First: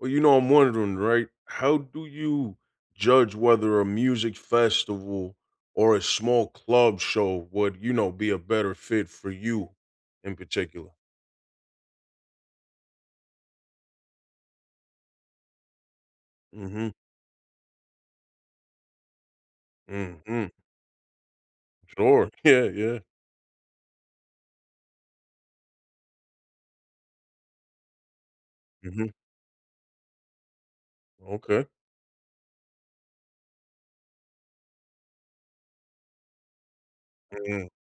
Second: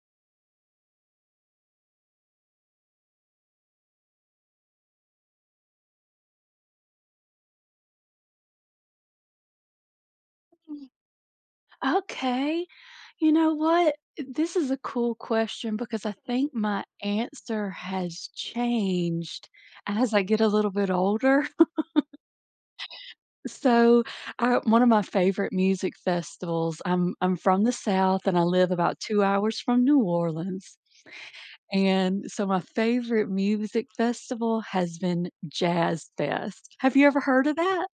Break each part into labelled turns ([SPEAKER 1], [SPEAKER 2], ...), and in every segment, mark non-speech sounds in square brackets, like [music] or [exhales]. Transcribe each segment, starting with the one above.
[SPEAKER 1] Well, you know, I'm wondering, right? How do you judge whether a music festival or a small club show would, you know, be a better fit for you, in
[SPEAKER 2] Mhm.
[SPEAKER 1] particular?
[SPEAKER 2] Okay. You know what? Eh, this is a cool question because I think my
[SPEAKER 1] Mhm.
[SPEAKER 2] answer has changed as I get a
[SPEAKER 1] Mhm.
[SPEAKER 2] little bit older. [chuckles]
[SPEAKER 1] Sure. Yeah, yeah.
[SPEAKER 2] So, uh, one of my favorite music festivals I'm I'm from the South, and I live about
[SPEAKER 1] Mhm.
[SPEAKER 2] 2 hours from New Orleans,
[SPEAKER 1] Okay.
[SPEAKER 2] and so my favorite music festival has been Jazz Fest. Have you ever heard of
[SPEAKER 1] Mm.
[SPEAKER 2] that?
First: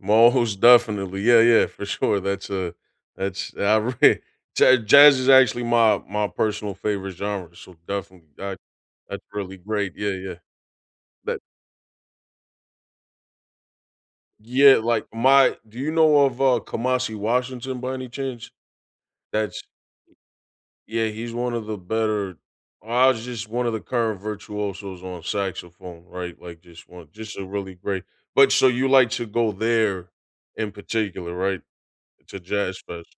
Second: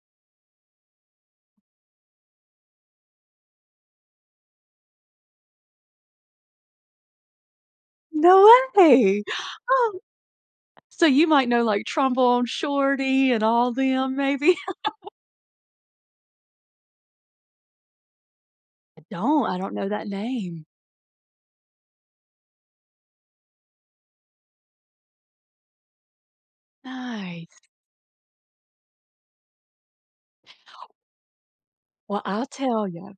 [SPEAKER 1] Most definitely. Yeah, yeah, for sure. That's a that's outra Ja jazz is actually my my personal favorite genre, so definitely
[SPEAKER 2] No
[SPEAKER 1] that
[SPEAKER 2] way!
[SPEAKER 1] that's
[SPEAKER 2] [gasps]
[SPEAKER 1] really great,
[SPEAKER 2] Oh.
[SPEAKER 1] yeah, yeah.
[SPEAKER 2] So you
[SPEAKER 1] That
[SPEAKER 2] might know, like, Trombone Shorty, and all them maybe?
[SPEAKER 1] Yeah, like,
[SPEAKER 2] [laughs]
[SPEAKER 1] my do you know of, uh, Kamasi Washington by any chance?
[SPEAKER 2] I don't, I
[SPEAKER 1] That's
[SPEAKER 2] don't know that name.
[SPEAKER 1] Y Yeah, he's one of the better Kamasi's just one of the current virtuosos on saxophone, right? Like just one just a
[SPEAKER 2] Nice.
[SPEAKER 1] really great but so you like to go there in particular, right?
[SPEAKER 2] Well,
[SPEAKER 1] To
[SPEAKER 2] I'll
[SPEAKER 1] Jazz
[SPEAKER 2] tell ya.
[SPEAKER 1] Fest.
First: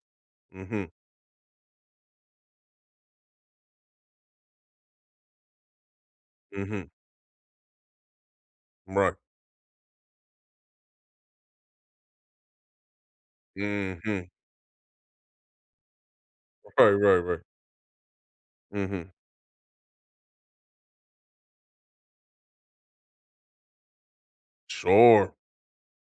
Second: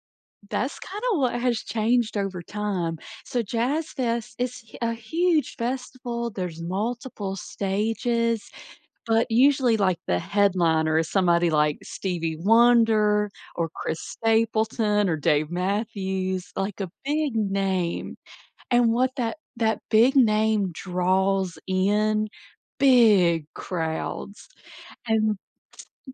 [SPEAKER 2] That's
[SPEAKER 1] Mhm.
[SPEAKER 2] kinda what has changed over time. So Jazz Fest is a huge festival, there's
[SPEAKER 1] Mhm.
[SPEAKER 2] multiple stages,
[SPEAKER 1] Right.
[SPEAKER 2] but usually, like, the headliner is somebody like Stevie Wonder, or Chris
[SPEAKER 1] Mhm.
[SPEAKER 2] Stapleton, or Dave Matthews, like, a
[SPEAKER 1] Right, right,
[SPEAKER 2] big
[SPEAKER 1] right.
[SPEAKER 2] name, and
[SPEAKER 1] Mhm.
[SPEAKER 2] what that that big name draws in, big crowds.
[SPEAKER 1] Sure.
[SPEAKER 2] And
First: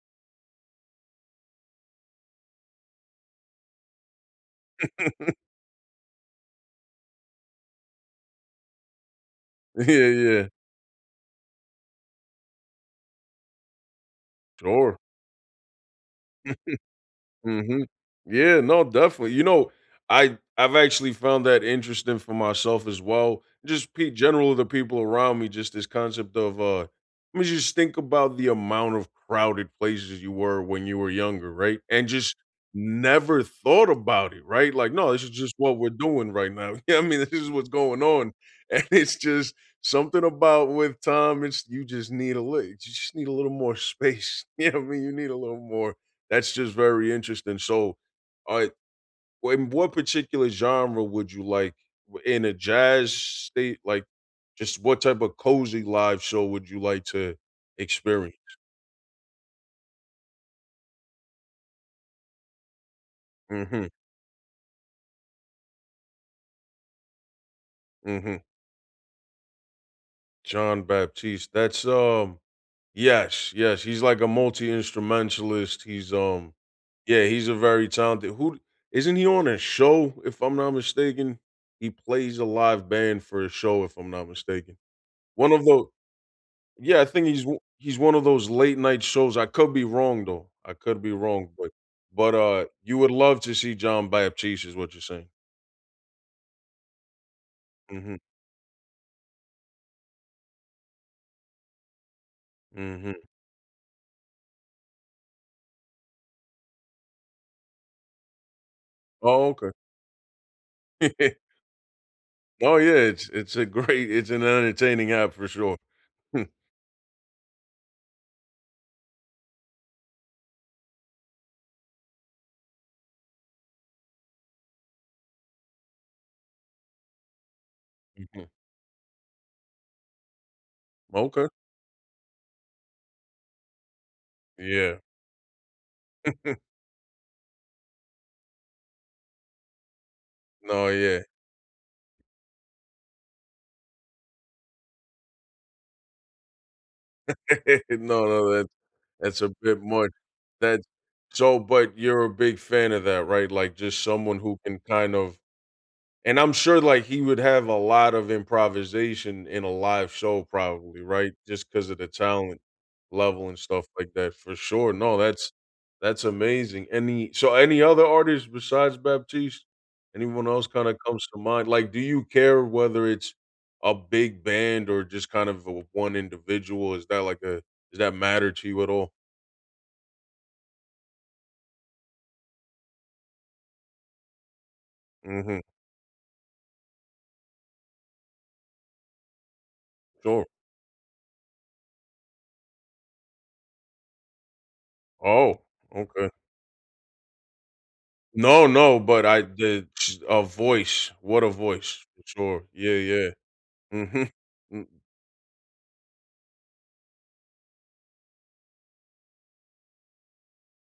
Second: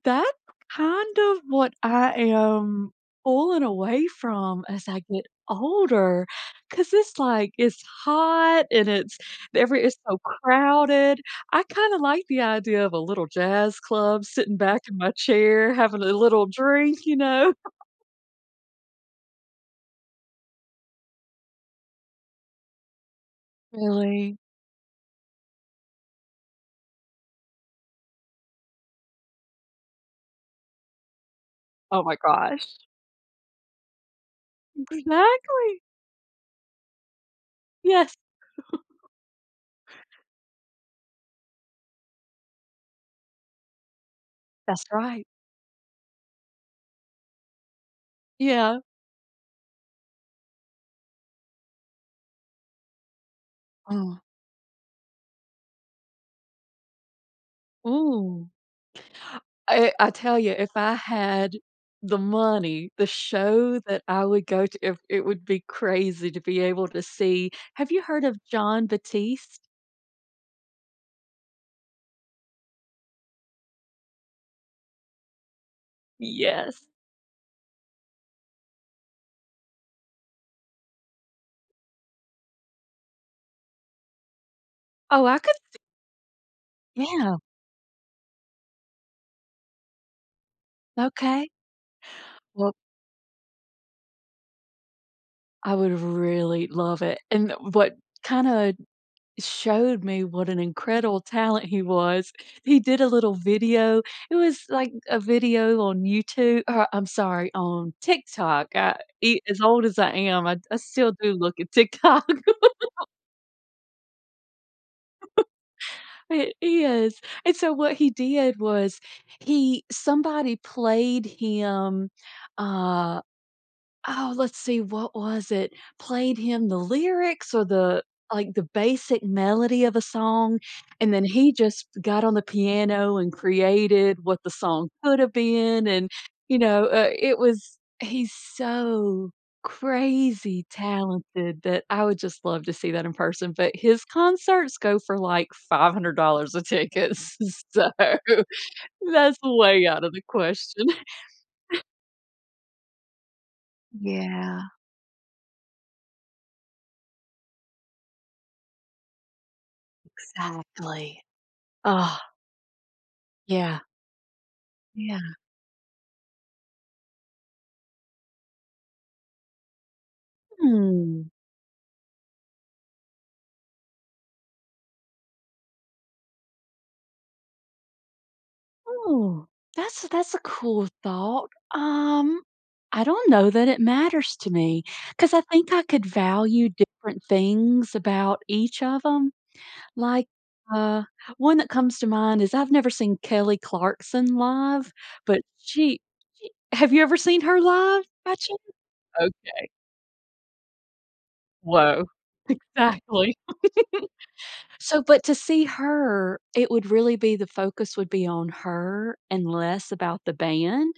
[SPEAKER 2] that's kind of what I am pulling away from as I get
[SPEAKER 1] [chuckles]
[SPEAKER 2] older 'cause it's like, it's hot and it's every
[SPEAKER 1] [chuckles] Yeah,
[SPEAKER 2] it's so
[SPEAKER 1] yeah.
[SPEAKER 2] crowded. I kinda like the idea of a little jazz club sitting back in
[SPEAKER 1] Sure.
[SPEAKER 2] my chair having a little
[SPEAKER 1] [chuckles]
[SPEAKER 2] drink. You know?
[SPEAKER 1] Mhm.
[SPEAKER 2] [chuckles]
[SPEAKER 1] Yeah, no, definitely, you know, I I've actually found that interesting for myself as well, just pe
[SPEAKER 2] Really?
[SPEAKER 1] general the people around me, just this concept of, uh, I mean, just think about the amount of crowded places you were when you were younger, right?
[SPEAKER 2] Oh
[SPEAKER 1] And
[SPEAKER 2] my
[SPEAKER 1] just
[SPEAKER 2] gosh.
[SPEAKER 1] never thought about it, right?
[SPEAKER 2] M
[SPEAKER 1] Like, no, this is just what
[SPEAKER 2] exactly.
[SPEAKER 1] we're doing right now. Yeah. I mean, this is what's going
[SPEAKER 2] Yes.
[SPEAKER 1] on, and
[SPEAKER 2] [chuckles]
[SPEAKER 1] it's just something about with time, it's you just need a lit you just need a little more space. You know
[SPEAKER 2] That's
[SPEAKER 1] what I mean, you
[SPEAKER 2] right.
[SPEAKER 1] need a little more that's just very interesting, so, I
[SPEAKER 2] Yeah.
[SPEAKER 1] in what particular genre would you like in a jazz state? Like,
[SPEAKER 2] Oh.
[SPEAKER 1] just what type of cozy live show would you like to experience?
[SPEAKER 2] Ooh. I I tell ya, if I had the money, the show
[SPEAKER 1] Mhm.
[SPEAKER 2] that I would go to it it would be crazy to be able to see. Have you heard of
[SPEAKER 1] Mhm.
[SPEAKER 2] John Batiste?
[SPEAKER 1] Jon Batiste, that's, um Yes, yes, he's like a multi-instrumentalist, he's, um
[SPEAKER 2] Yes.
[SPEAKER 1] Yeah, he's a very talented who d Isn't he on a show, if I'm not mistaken? He plays a live band for a show, if I'm not mistaken.
[SPEAKER 2] Oh, I
[SPEAKER 1] One
[SPEAKER 2] could
[SPEAKER 1] of
[SPEAKER 2] d
[SPEAKER 1] the Yeah, I think
[SPEAKER 2] Yeah.
[SPEAKER 1] he's o he's one of those late-night shows, I could be wrong, though, I could be
[SPEAKER 2] Okay.
[SPEAKER 1] wrong, but but, uh,
[SPEAKER 2] Well
[SPEAKER 1] you would love to see John Batiste is what you're saying.
[SPEAKER 2] I would really love it, and the what
[SPEAKER 1] Mhm.
[SPEAKER 2] kinda showed me what an incredible talent he was, he did a
[SPEAKER 1] Mhm.
[SPEAKER 2] little video, it was like a video on YouTu or I'm sorry, on TikTok, uh, e
[SPEAKER 1] Oh,
[SPEAKER 2] as
[SPEAKER 1] okay.
[SPEAKER 2] old as I am, I'd I still do
[SPEAKER 1] [chuckles]
[SPEAKER 2] look at TikTok.
[SPEAKER 1] Oh, yeah.
[SPEAKER 2] [laughs]
[SPEAKER 1] It's It's a great It's an entertaining app for sure.
[SPEAKER 2] [laughs]
[SPEAKER 1] Hmm.
[SPEAKER 2] It is, and so what he did was he somebody played him, uh Oh, let's see, what was it? Played him the lyrics or the
[SPEAKER 1] Mhm.
[SPEAKER 2] like, the basic melody of a song, and then
[SPEAKER 1] Okay.
[SPEAKER 2] he just got on the piano and created what the song
[SPEAKER 1] Yeah.
[SPEAKER 2] coulda been, and,
[SPEAKER 1] [chuckles]
[SPEAKER 2] you know, uh, it was he's so crazy
[SPEAKER 1] No, yeah.
[SPEAKER 2] talented that I would just love to see that in person, but his concerts go for, like, $500 a ticket, s
[SPEAKER 1] [laughs]
[SPEAKER 2] so
[SPEAKER 1] No, no, that's
[SPEAKER 2] that's
[SPEAKER 1] that's a
[SPEAKER 2] a
[SPEAKER 1] bit
[SPEAKER 2] way out
[SPEAKER 1] much,
[SPEAKER 2] of the
[SPEAKER 1] that
[SPEAKER 2] question.
[SPEAKER 1] So,
[SPEAKER 2] [laughs]
[SPEAKER 1] but you're a big fan of that, right? Like, just someone who
[SPEAKER 2] Yeah.
[SPEAKER 1] can kind of And I'm sure, like, he would have a lot of improvisation in a live show probably,
[SPEAKER 2] Exactly.
[SPEAKER 1] right? Just 'cause of the
[SPEAKER 2] Ugh.
[SPEAKER 1] talent level and
[SPEAKER 2] Yeah.
[SPEAKER 1] stuff like that, for sure. No,
[SPEAKER 2] Yeah.
[SPEAKER 1] that's that's amazing. Any So any other artists besides Batiste? Anyone else kinda comes
[SPEAKER 2] Hmm.
[SPEAKER 1] to mind? Like, do you care whether it's a big band or just kind of the one individual? Is that like a Does that matter to you at all?
[SPEAKER 2] Oh, that's a that's a cool thought, um I don't know that it matters to me, 'cause I
[SPEAKER 1] Mhm.
[SPEAKER 2] think I could value different things about each of 'em, like,
[SPEAKER 1] Sure.
[SPEAKER 2] uh, one that comes to mind is I've never seen Kelly Clarkson live, but
[SPEAKER 1] Oh.
[SPEAKER 2] she
[SPEAKER 1] Okay.
[SPEAKER 2] she Have you ever seen her live, by chance?
[SPEAKER 1] No, no, but I
[SPEAKER 2] Okay.
[SPEAKER 1] did ch A voice, what a voice.
[SPEAKER 2] Woah.
[SPEAKER 1] Sure. Yeah, yeah.
[SPEAKER 2] Exactly.
[SPEAKER 1] Mhm.
[SPEAKER 2] [giggles]
[SPEAKER 1] Mm.
[SPEAKER 2] So but to see her, it would really be the focus would be on her and less about the band.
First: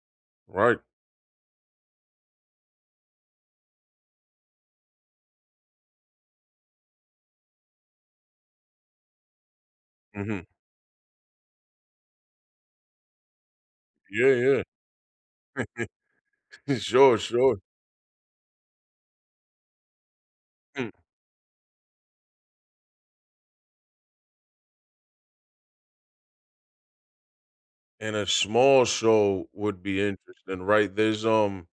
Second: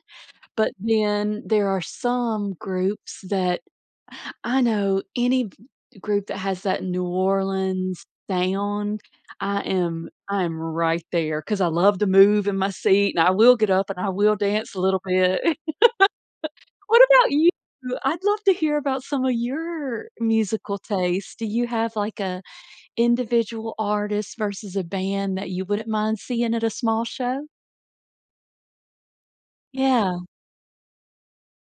[SPEAKER 2] But
[SPEAKER 1] Right.
[SPEAKER 2] then there are some groups that [inhales] I know any v group that has that New Orleans sound, I am I
[SPEAKER 1] Mhm.
[SPEAKER 2] am right there 'cause I love to move in my seat, and I will get up and I
[SPEAKER 1] Yeah,
[SPEAKER 2] will
[SPEAKER 1] yeah.
[SPEAKER 2] dance a little bit. [laughs]
[SPEAKER 1] [chuckles]
[SPEAKER 2] What
[SPEAKER 1] Sure,
[SPEAKER 2] about you?
[SPEAKER 1] sure.
[SPEAKER 2] I'd love to hear about some of your musical
[SPEAKER 1] Hmm.
[SPEAKER 2] taste. Do you have, like, a individual artist versus a band that you wouldn't mind seeing at a small show?
[SPEAKER 1] And a small show would be
[SPEAKER 2] Yeah.
[SPEAKER 1] interesting, right? There's, um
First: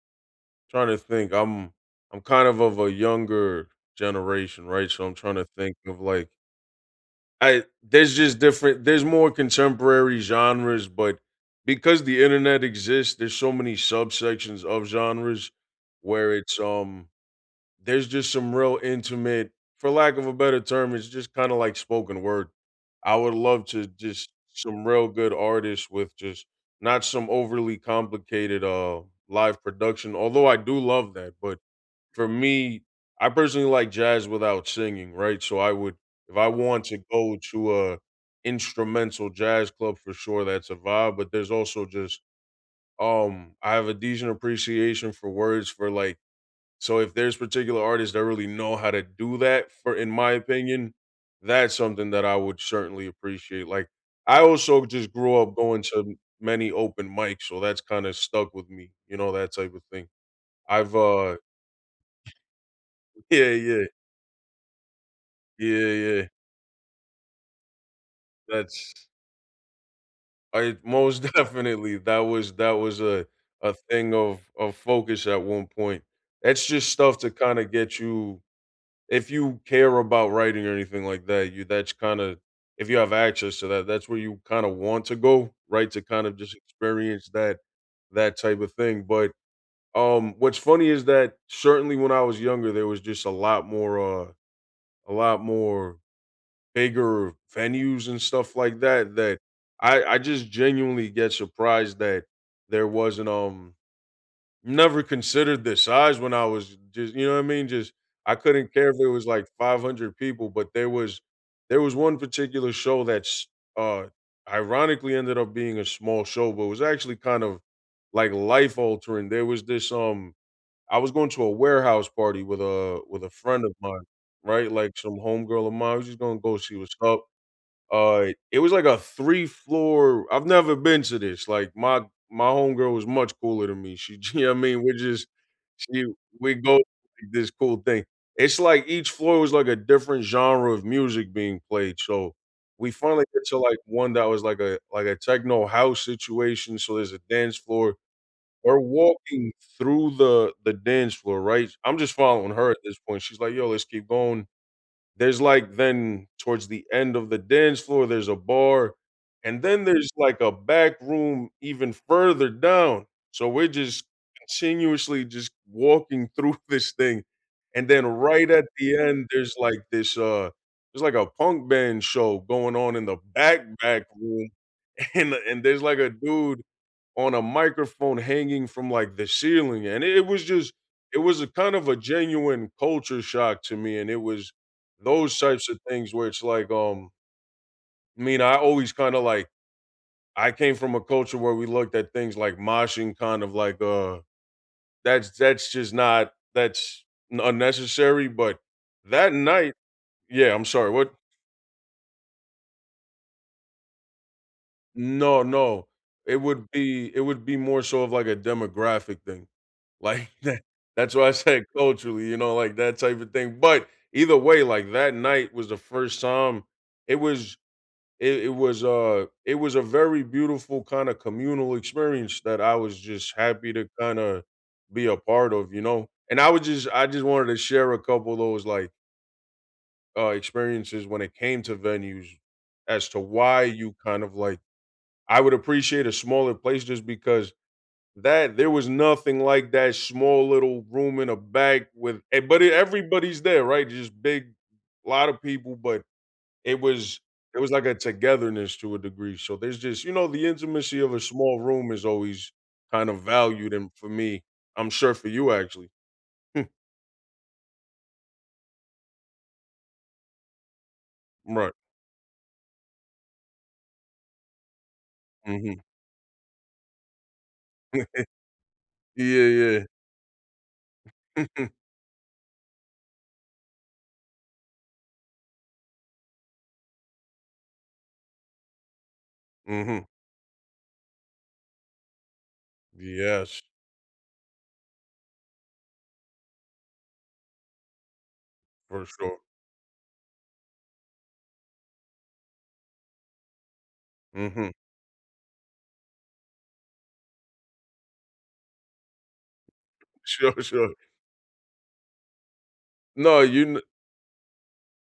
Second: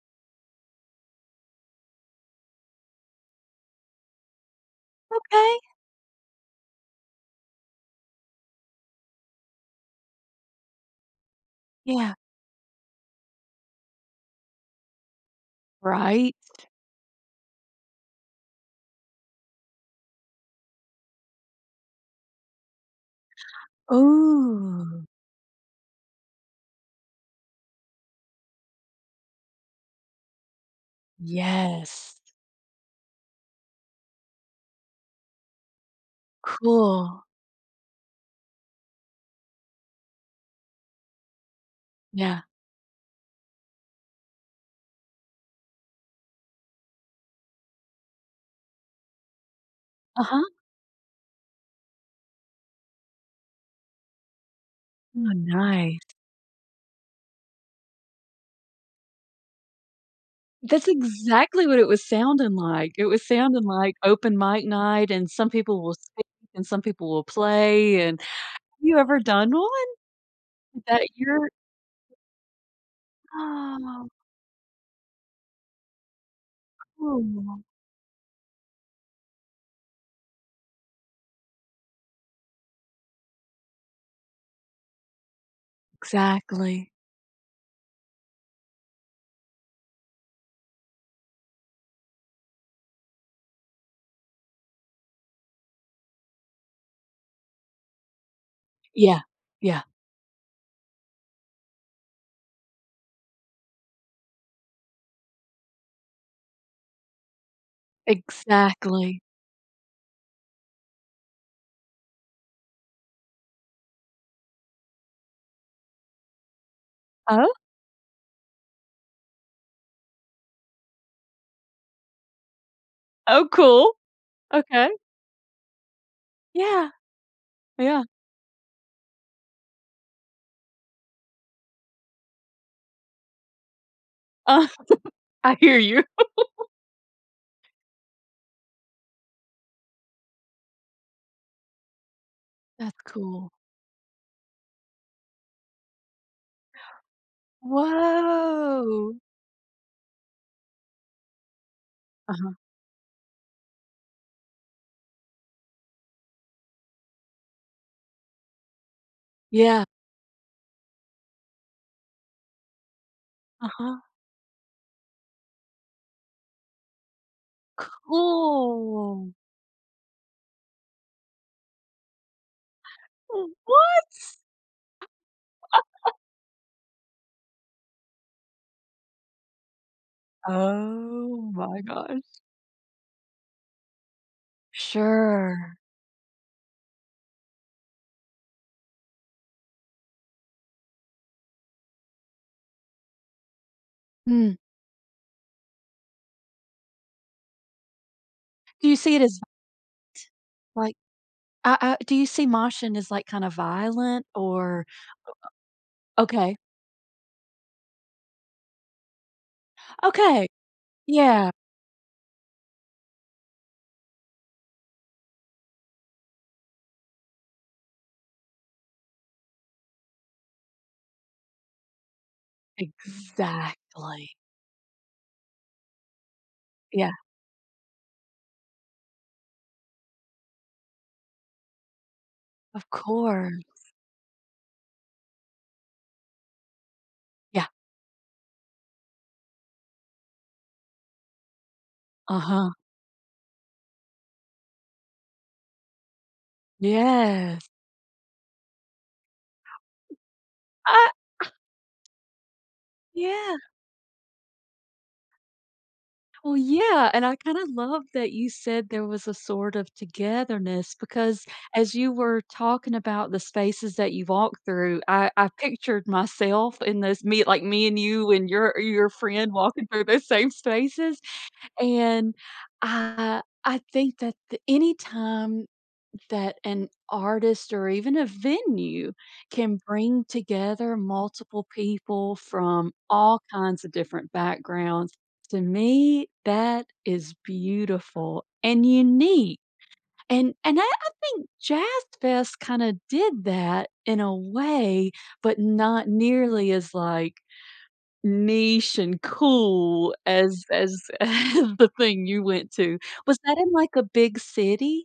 [SPEAKER 1] Tryna to think, I'm I'm kind of of a younger generation, right? So, I'm tryna to
[SPEAKER 2] Okay.
[SPEAKER 1] think of like I There's just different There's more contemporary genres, but because
[SPEAKER 2] Yeah.
[SPEAKER 1] the internet exists, there's so many subsections of genres where
[SPEAKER 2] Right?
[SPEAKER 1] it's, um There's just some real intimate for lack of a better term, it's just kinda like spoken word. I would love to
[SPEAKER 2] [gasps]
[SPEAKER 1] just Some
[SPEAKER 2] Ooh.
[SPEAKER 1] real good artists with just not some overly complicated, uh, live production, although I do love that, but
[SPEAKER 2] Yes.
[SPEAKER 1] for me, I personally like jazz without singing, right? So I would If I want to
[SPEAKER 2] Cool.
[SPEAKER 1] go to a instrumental jazz club, for sure, that's a vibe, but there's also just
[SPEAKER 2] Yeah.
[SPEAKER 1] Um, I have a decent appreciation for words for, like So if there's particular artists that really know how to do that for in my
[SPEAKER 2] Uh-huh.
[SPEAKER 1] opinion, that's something that I would certainly appreciate, like, I also just
[SPEAKER 2] Oh,
[SPEAKER 1] grew up going
[SPEAKER 2] nice.
[SPEAKER 1] to many open mics, so that's kinda stuck with me. You know, that type of thing.
[SPEAKER 2] That's
[SPEAKER 1] I've, uh
[SPEAKER 2] exactly what it was sounding like, it was
[SPEAKER 1] Yeah,
[SPEAKER 2] sounding
[SPEAKER 1] yeah.
[SPEAKER 2] like open mic night, and some
[SPEAKER 1] Yeah,
[SPEAKER 2] people will
[SPEAKER 1] yeah.
[SPEAKER 2] speak, and some people will play, and Have you
[SPEAKER 1] That's
[SPEAKER 2] ever done one,
[SPEAKER 1] I
[SPEAKER 2] that
[SPEAKER 1] Most
[SPEAKER 2] you're
[SPEAKER 1] definitely, that was that was, uh, a
[SPEAKER 2] Aw.
[SPEAKER 1] thing of of focus at one point. It's just stuff to kinda
[SPEAKER 2] Cool.
[SPEAKER 1] get you If you care about writing or anything like that, you that's kinda if you have access to that, that's where you kinda want to go, right, to kinda just
[SPEAKER 2] Exactly.
[SPEAKER 1] experience that that type of thing, but, um, what's funny is that certainly when I was younger, there was just a lot more, uh a lot more bigger venues and stuff like that
[SPEAKER 2] Yeah,
[SPEAKER 1] that
[SPEAKER 2] yeah.
[SPEAKER 1] I I just genuinely get surprised that there wasn't, um never considered this size when I was just you know what I mean, just I couldn't care if there
[SPEAKER 2] Exactly.
[SPEAKER 1] was, like, 500 people, but there was there was one particular show that's, uh, ironically ended up being a small show, but it was actually kind
[SPEAKER 2] Oh
[SPEAKER 1] of, like, life altering, there was this, um I was going to a warehouse party with a with a
[SPEAKER 2] Oh,
[SPEAKER 1] friend of
[SPEAKER 2] cool.
[SPEAKER 1] mine, right?
[SPEAKER 2] Okay.
[SPEAKER 1] Like, some homegirl of mine, I was just gonna go see
[SPEAKER 2] Yeah.
[SPEAKER 1] what’s up,
[SPEAKER 2] Oh, yeah.
[SPEAKER 1] uh, it was like a 3 floor I've never been to this, like, my my homegirl was much cooler than me, she You know I
[SPEAKER 2] Uh,
[SPEAKER 1] mean?
[SPEAKER 2] [giggles]
[SPEAKER 1] We're just
[SPEAKER 2] I hear
[SPEAKER 1] She
[SPEAKER 2] you.
[SPEAKER 1] w We go to this
[SPEAKER 2] [laughs]
[SPEAKER 1] cool thing. It's like each floor was like a different genre of music being played. So we
[SPEAKER 2] That's
[SPEAKER 1] finally get
[SPEAKER 2] cool.
[SPEAKER 1] to, like, one that was like a like a techno house situation, so there's a dance
[SPEAKER 2] [gasps]
[SPEAKER 1] floor. We're
[SPEAKER 2] Woah.
[SPEAKER 1] walking through the the dance floor, right? I'm just following
[SPEAKER 2] Uh-huh.
[SPEAKER 1] her at this point, she's like, "Yo, let's keep going." There's, like Then towards the end of the dance floor, there's a bar, and then
[SPEAKER 2] Yeah.
[SPEAKER 1] there's, like, a back room even further down, so we're
[SPEAKER 2] Uh-huh.
[SPEAKER 1] just continuously just walking through this thing, and then right at the end,
[SPEAKER 2] Cool!
[SPEAKER 1] there's, like, this, uh there's, like, a punk band show going on in the
[SPEAKER 2] Oh,
[SPEAKER 1] back, back room,
[SPEAKER 2] what?
[SPEAKER 1] and and there's, like, a
[SPEAKER 2] [laughs]
[SPEAKER 1] dude on a microphone hanging from, like, the ceiling, and it it was just it was a
[SPEAKER 2] Oh
[SPEAKER 1] kind
[SPEAKER 2] my
[SPEAKER 1] of a
[SPEAKER 2] gosh.
[SPEAKER 1] genuine culture shock to me, and it was those types of
[SPEAKER 2] Sure.
[SPEAKER 1] things where it's like, um I mean, I always kinda, like I came from a culture where we looked at things like moshing kind of like, uh
[SPEAKER 2] Mm.
[SPEAKER 1] That's that's just not that's n unnecessary, but
[SPEAKER 2] Do you see it
[SPEAKER 1] that
[SPEAKER 2] as t
[SPEAKER 1] night Yeah, I'm sorry,
[SPEAKER 2] like,
[SPEAKER 1] what?
[SPEAKER 2] I I Do you see moshing as, like, kinda violent or
[SPEAKER 1] No, no.
[SPEAKER 2] o o
[SPEAKER 1] It
[SPEAKER 2] Okay.
[SPEAKER 1] would be It would be more so of, like, a demographic thing, like
[SPEAKER 2] Okay.
[SPEAKER 1] the That's why I
[SPEAKER 2] Yeah.
[SPEAKER 1] say culturally, you know, like, that type of thing, but either way, like, that night was the 1st time, it was it it was a it was a very beautiful kinda communal experience that I was just happy to
[SPEAKER 2] Exactly.
[SPEAKER 1] kinda be a part of, you know? And I would just I
[SPEAKER 2] Yeah.
[SPEAKER 1] just wanted to share a couple of those, like uh, experiences when it came to venues
[SPEAKER 2] Of
[SPEAKER 1] as to
[SPEAKER 2] course.
[SPEAKER 1] why you kind of like I would appreciate a smaller place just because
[SPEAKER 2] Yeah.
[SPEAKER 1] that there was nothing like that small little room in a back with e but it
[SPEAKER 2] Uh-huh.
[SPEAKER 1] everybody's there, right? Just big, lotta people but it was it
[SPEAKER 2] Yes.
[SPEAKER 1] was like a togetherness to a degree, so there's just, you know, the intimacy
[SPEAKER 2] I
[SPEAKER 1] of a small room is always kind
[SPEAKER 2] [exhales]
[SPEAKER 1] of
[SPEAKER 2] Yeah.
[SPEAKER 1] valued and for me I'm sure for you actually.
[SPEAKER 2] Well,
[SPEAKER 1] Hmm.
[SPEAKER 2] yeah, and I kinda love that you said there was a sort of togetherness, because
[SPEAKER 1] Right.
[SPEAKER 2] as you were talking about the spaces that you walked through, I I
[SPEAKER 1] Mhm.
[SPEAKER 2] pictured myself in this me like, me and you and your
[SPEAKER 1] [chuckles]
[SPEAKER 2] your
[SPEAKER 1] Yeah,
[SPEAKER 2] friend walking
[SPEAKER 1] yeah.
[SPEAKER 2] through those same spaces,
[SPEAKER 1] [chuckles]
[SPEAKER 2] and I I think that the anytime that an artist or even a venue can
[SPEAKER 1] Mhm.
[SPEAKER 2] bring together multiple people from all
[SPEAKER 1] Yes.
[SPEAKER 2] kinds of different backgrounds, to me, that is beautiful and
[SPEAKER 1] For sure.
[SPEAKER 2] unique, and and I I think Jazz Fest kinda did that in a
[SPEAKER 1] Mhm.
[SPEAKER 2] way, but not nearly as, like, niche and cool
[SPEAKER 1] Sure,
[SPEAKER 2] as
[SPEAKER 1] sure.
[SPEAKER 2] as [chuckles] the thing you went to. Was
[SPEAKER 1] No,
[SPEAKER 2] that
[SPEAKER 1] you
[SPEAKER 2] in,
[SPEAKER 1] kno
[SPEAKER 2] like, a big city?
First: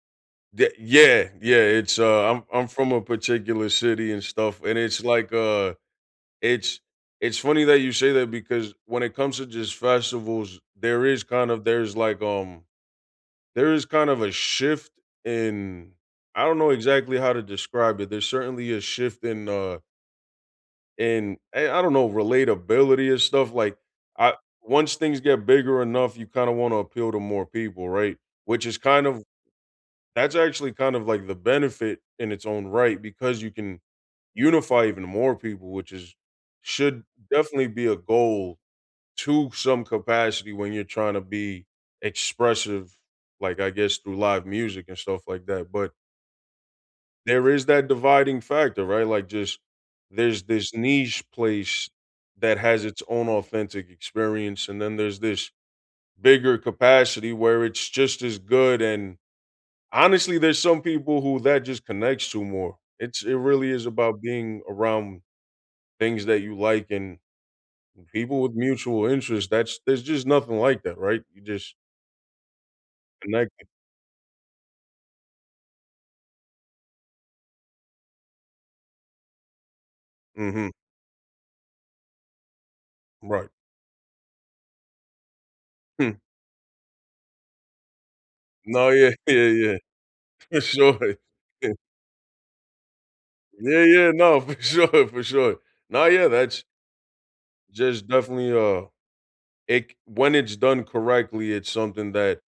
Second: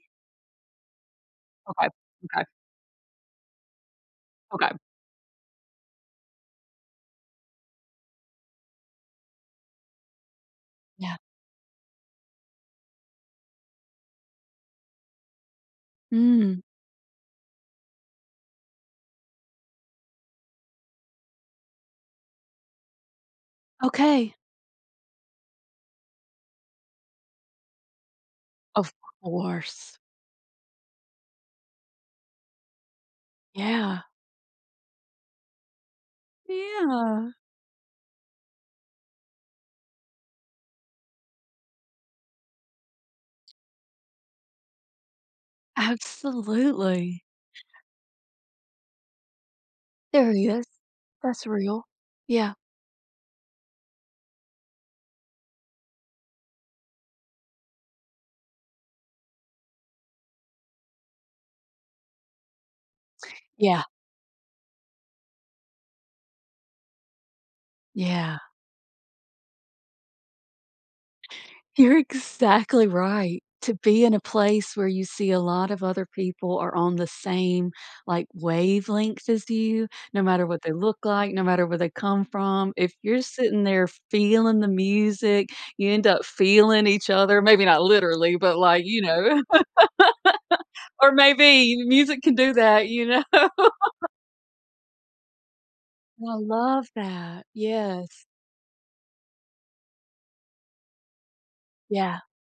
[SPEAKER 1] the Yeah, yeah.
[SPEAKER 2] Okay,
[SPEAKER 1] It's, uh, I'm
[SPEAKER 2] okay.
[SPEAKER 1] I'm from a particular city and stuff,
[SPEAKER 2] Okay.
[SPEAKER 1] and it's like, uh it's It's funny that you say that because when it comes to just festivals, there
[SPEAKER 2] Yeah.
[SPEAKER 1] is kind of there's like, um there is kind of a shift in I don't
[SPEAKER 2] Mm.
[SPEAKER 1] know exactly how to describe it, there's certainly a shift in, uh in a I don't know, relatability and stuff, like, I
[SPEAKER 2] Okay.
[SPEAKER 1] Once things get bigger enough, you kinda wanna appeal to more people, right? Which is
[SPEAKER 2] Of
[SPEAKER 1] kind of
[SPEAKER 2] course.
[SPEAKER 1] That's actually kind of like the benefit in its own right because you can
[SPEAKER 2] Yeah.
[SPEAKER 1] unify even more people, which is should
[SPEAKER 2] Yeah.
[SPEAKER 1] definitely be a goal to some capacity when you're tryna be expressive, like, I guess through live music and stuff like that. But
[SPEAKER 2] Absolutely.
[SPEAKER 1] there is that dividing factor, right, like, just
[SPEAKER 2] There
[SPEAKER 1] there's
[SPEAKER 2] really is,
[SPEAKER 1] this niche
[SPEAKER 2] that's real.
[SPEAKER 1] place
[SPEAKER 2] Yeah.
[SPEAKER 1] that has its own authentic experience, and then there's this bigger capacity where it's just as good, and honestly, there's some people who that just connects to more, it's it really
[SPEAKER 2] Yeah.
[SPEAKER 1] is about being around things that you like and
[SPEAKER 2] Yeah.
[SPEAKER 1] people with mutual interest that's there's just nothing like that, right? You just
[SPEAKER 2] You're exactly right.
[SPEAKER 1] connecting.
[SPEAKER 2] To be in a place where you see a lot of other people are on the same, like, wavelength as you, no matter what
[SPEAKER 1] Mhm.
[SPEAKER 2] they look like, no matter where they come from, if you're
[SPEAKER 1] Right.
[SPEAKER 2] sitting there feeling the music, you end
[SPEAKER 1] Hmm.
[SPEAKER 2] up feeling each other maybe not literally, but, like,
[SPEAKER 1] No,
[SPEAKER 2] you
[SPEAKER 1] yeah, yeah,
[SPEAKER 2] know,
[SPEAKER 1] yeah. For
[SPEAKER 2] [laughs] or
[SPEAKER 1] sure.
[SPEAKER 2] maybe
[SPEAKER 1] [chuckles]
[SPEAKER 2] you music can do that, you know?
[SPEAKER 1] Yeah, yeah, no, for sure, for sure. No, yeah,
[SPEAKER 2] I
[SPEAKER 1] that's
[SPEAKER 2] love that.
[SPEAKER 1] just
[SPEAKER 2] Yes.
[SPEAKER 1] definitely, uh, it c When it's done correctly, it's something
[SPEAKER 2] Yeah.
[SPEAKER 1] that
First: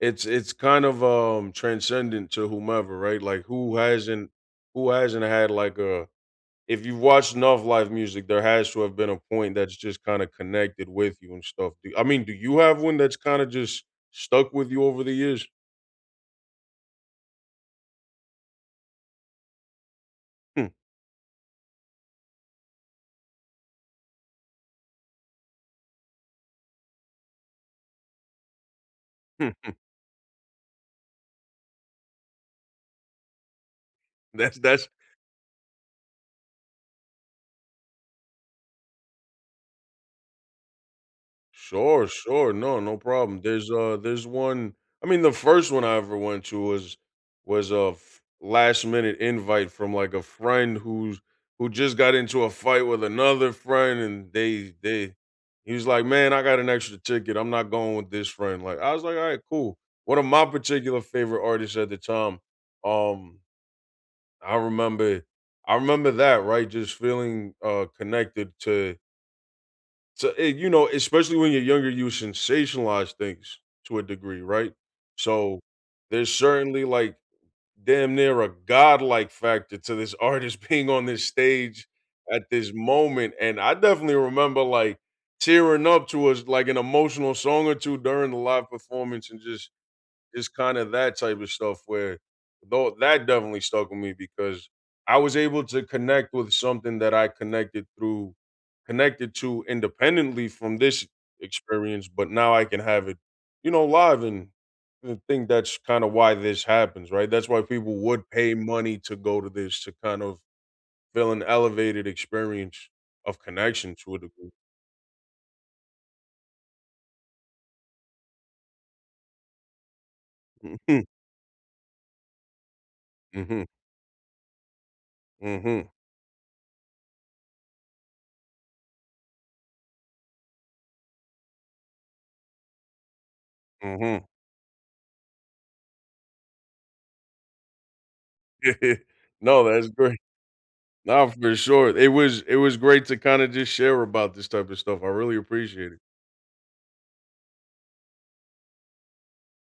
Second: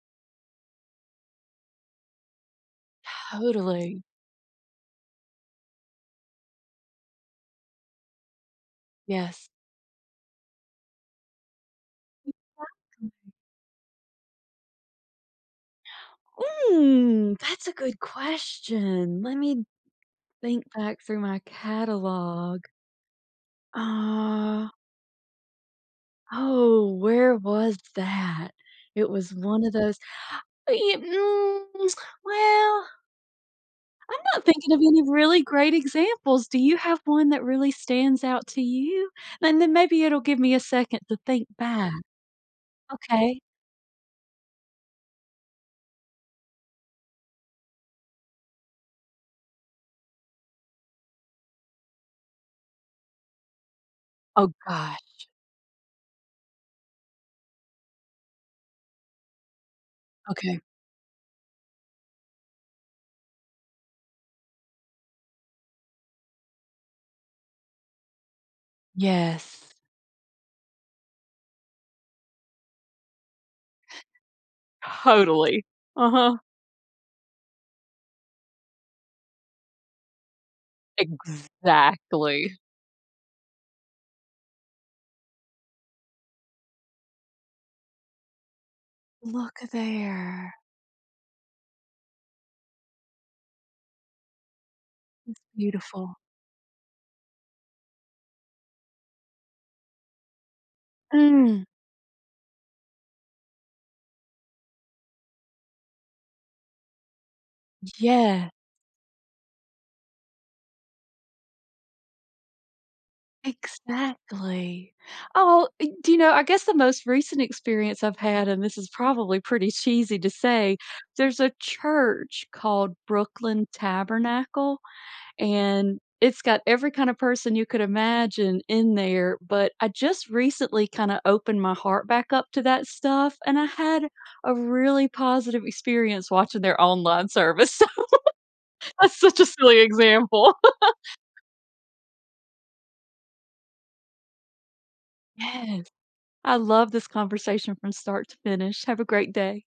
[SPEAKER 1] it's it's kind of, um, transcendent to whomever, right? Like, who
[SPEAKER 2] Totally.
[SPEAKER 1] hasn't who hasn't had like, uh If you've watched enough live music, there has to have been a
[SPEAKER 2] Yes.
[SPEAKER 1] point that's just kinda connected with you and stuff, do you I mean, do you have one that's
[SPEAKER 2] Exactly.
[SPEAKER 1] kinda just stuck with you over the years?
[SPEAKER 2] [gasps] Ooh! That's a good question, let me d think
[SPEAKER 1] Hmm.
[SPEAKER 2] back through my catalog. Uh Oh, where was that? It was one of
[SPEAKER 1] [chuckles]
[SPEAKER 2] those [gasps] ee mm, [tsk] well I'm not
[SPEAKER 1] That's,
[SPEAKER 2] thinking of
[SPEAKER 1] that's
[SPEAKER 2] any really great examples. Do you have one that really stands out to you? And then maybe it'll give me a second to think back.
[SPEAKER 1] Sure, sure. No, no
[SPEAKER 2] Okay.
[SPEAKER 1] problem. There's, uh, there's 1 I mean, the first one I ever went to was was a f last minute invite from, like, a friend who's, who just got into a fight with another friend, and
[SPEAKER 2] Oh
[SPEAKER 1] they they
[SPEAKER 2] gosh.
[SPEAKER 1] he's like, "Man, I got an extra ticket. I'm not going with this friend." Like, I was like, "Alright, cool." One of my
[SPEAKER 2] Okay.
[SPEAKER 1] particular favorite artists at the time, um, I remember I remember that, right? Just feeling, uh, connected to
[SPEAKER 2] Yes.
[SPEAKER 1] to a you know, especially when you're younger, you sensationalize things to a degree, right? So,
[SPEAKER 2] Totally.
[SPEAKER 1] there's
[SPEAKER 2] Uh-huh.
[SPEAKER 1] certainly, like, damn near a godlike factor to this artist being on this stage at
[SPEAKER 2] Exactly.
[SPEAKER 1] this moment. And I definitely remember, like, tearing up towards, like, an emotional song or 2 during the live performance and
[SPEAKER 2] Look
[SPEAKER 1] just
[SPEAKER 2] there.
[SPEAKER 1] just kinda that type of stuff where though that definitely stuck with me because I was
[SPEAKER 2] It's
[SPEAKER 1] able to
[SPEAKER 2] beautiful.
[SPEAKER 1] connect with something that I connected through connected to independently from this
[SPEAKER 2] Mm!
[SPEAKER 1] experience, but now I can have it, you know, live and I think that's kinda why this happens, right? That's why people would
[SPEAKER 2] Yeah.
[SPEAKER 1] pay money to go to this, to kind of feel an elevated experience of connection to a degree.
[SPEAKER 2] Exactly. Oh, do you know, I guess the most recent experience I've had and this is probably pretty cheesy to say,
[SPEAKER 1] Mhm.
[SPEAKER 2] there's a church called
[SPEAKER 1] Mhm.
[SPEAKER 2] Brooklyn Tabernacle,
[SPEAKER 1] Mhm.
[SPEAKER 2] and it's got every kind of person you could imagine in there, but I just recently kinda opened my heart back up to that stuff, and I had
[SPEAKER 1] Mhm.
[SPEAKER 2] a really positive experience watching their online service. [giggles]
[SPEAKER 1] [chuckles]
[SPEAKER 2] That's such a
[SPEAKER 1] No.
[SPEAKER 2] silly
[SPEAKER 1] That's great
[SPEAKER 2] example. [laughs]
[SPEAKER 1] Naw. For sure. It was it was great to kinda just share about this type of stuff. I really
[SPEAKER 2] Yes.
[SPEAKER 1] appreciate it.
[SPEAKER 2] I loved this conversation from start to finish. Have a great day.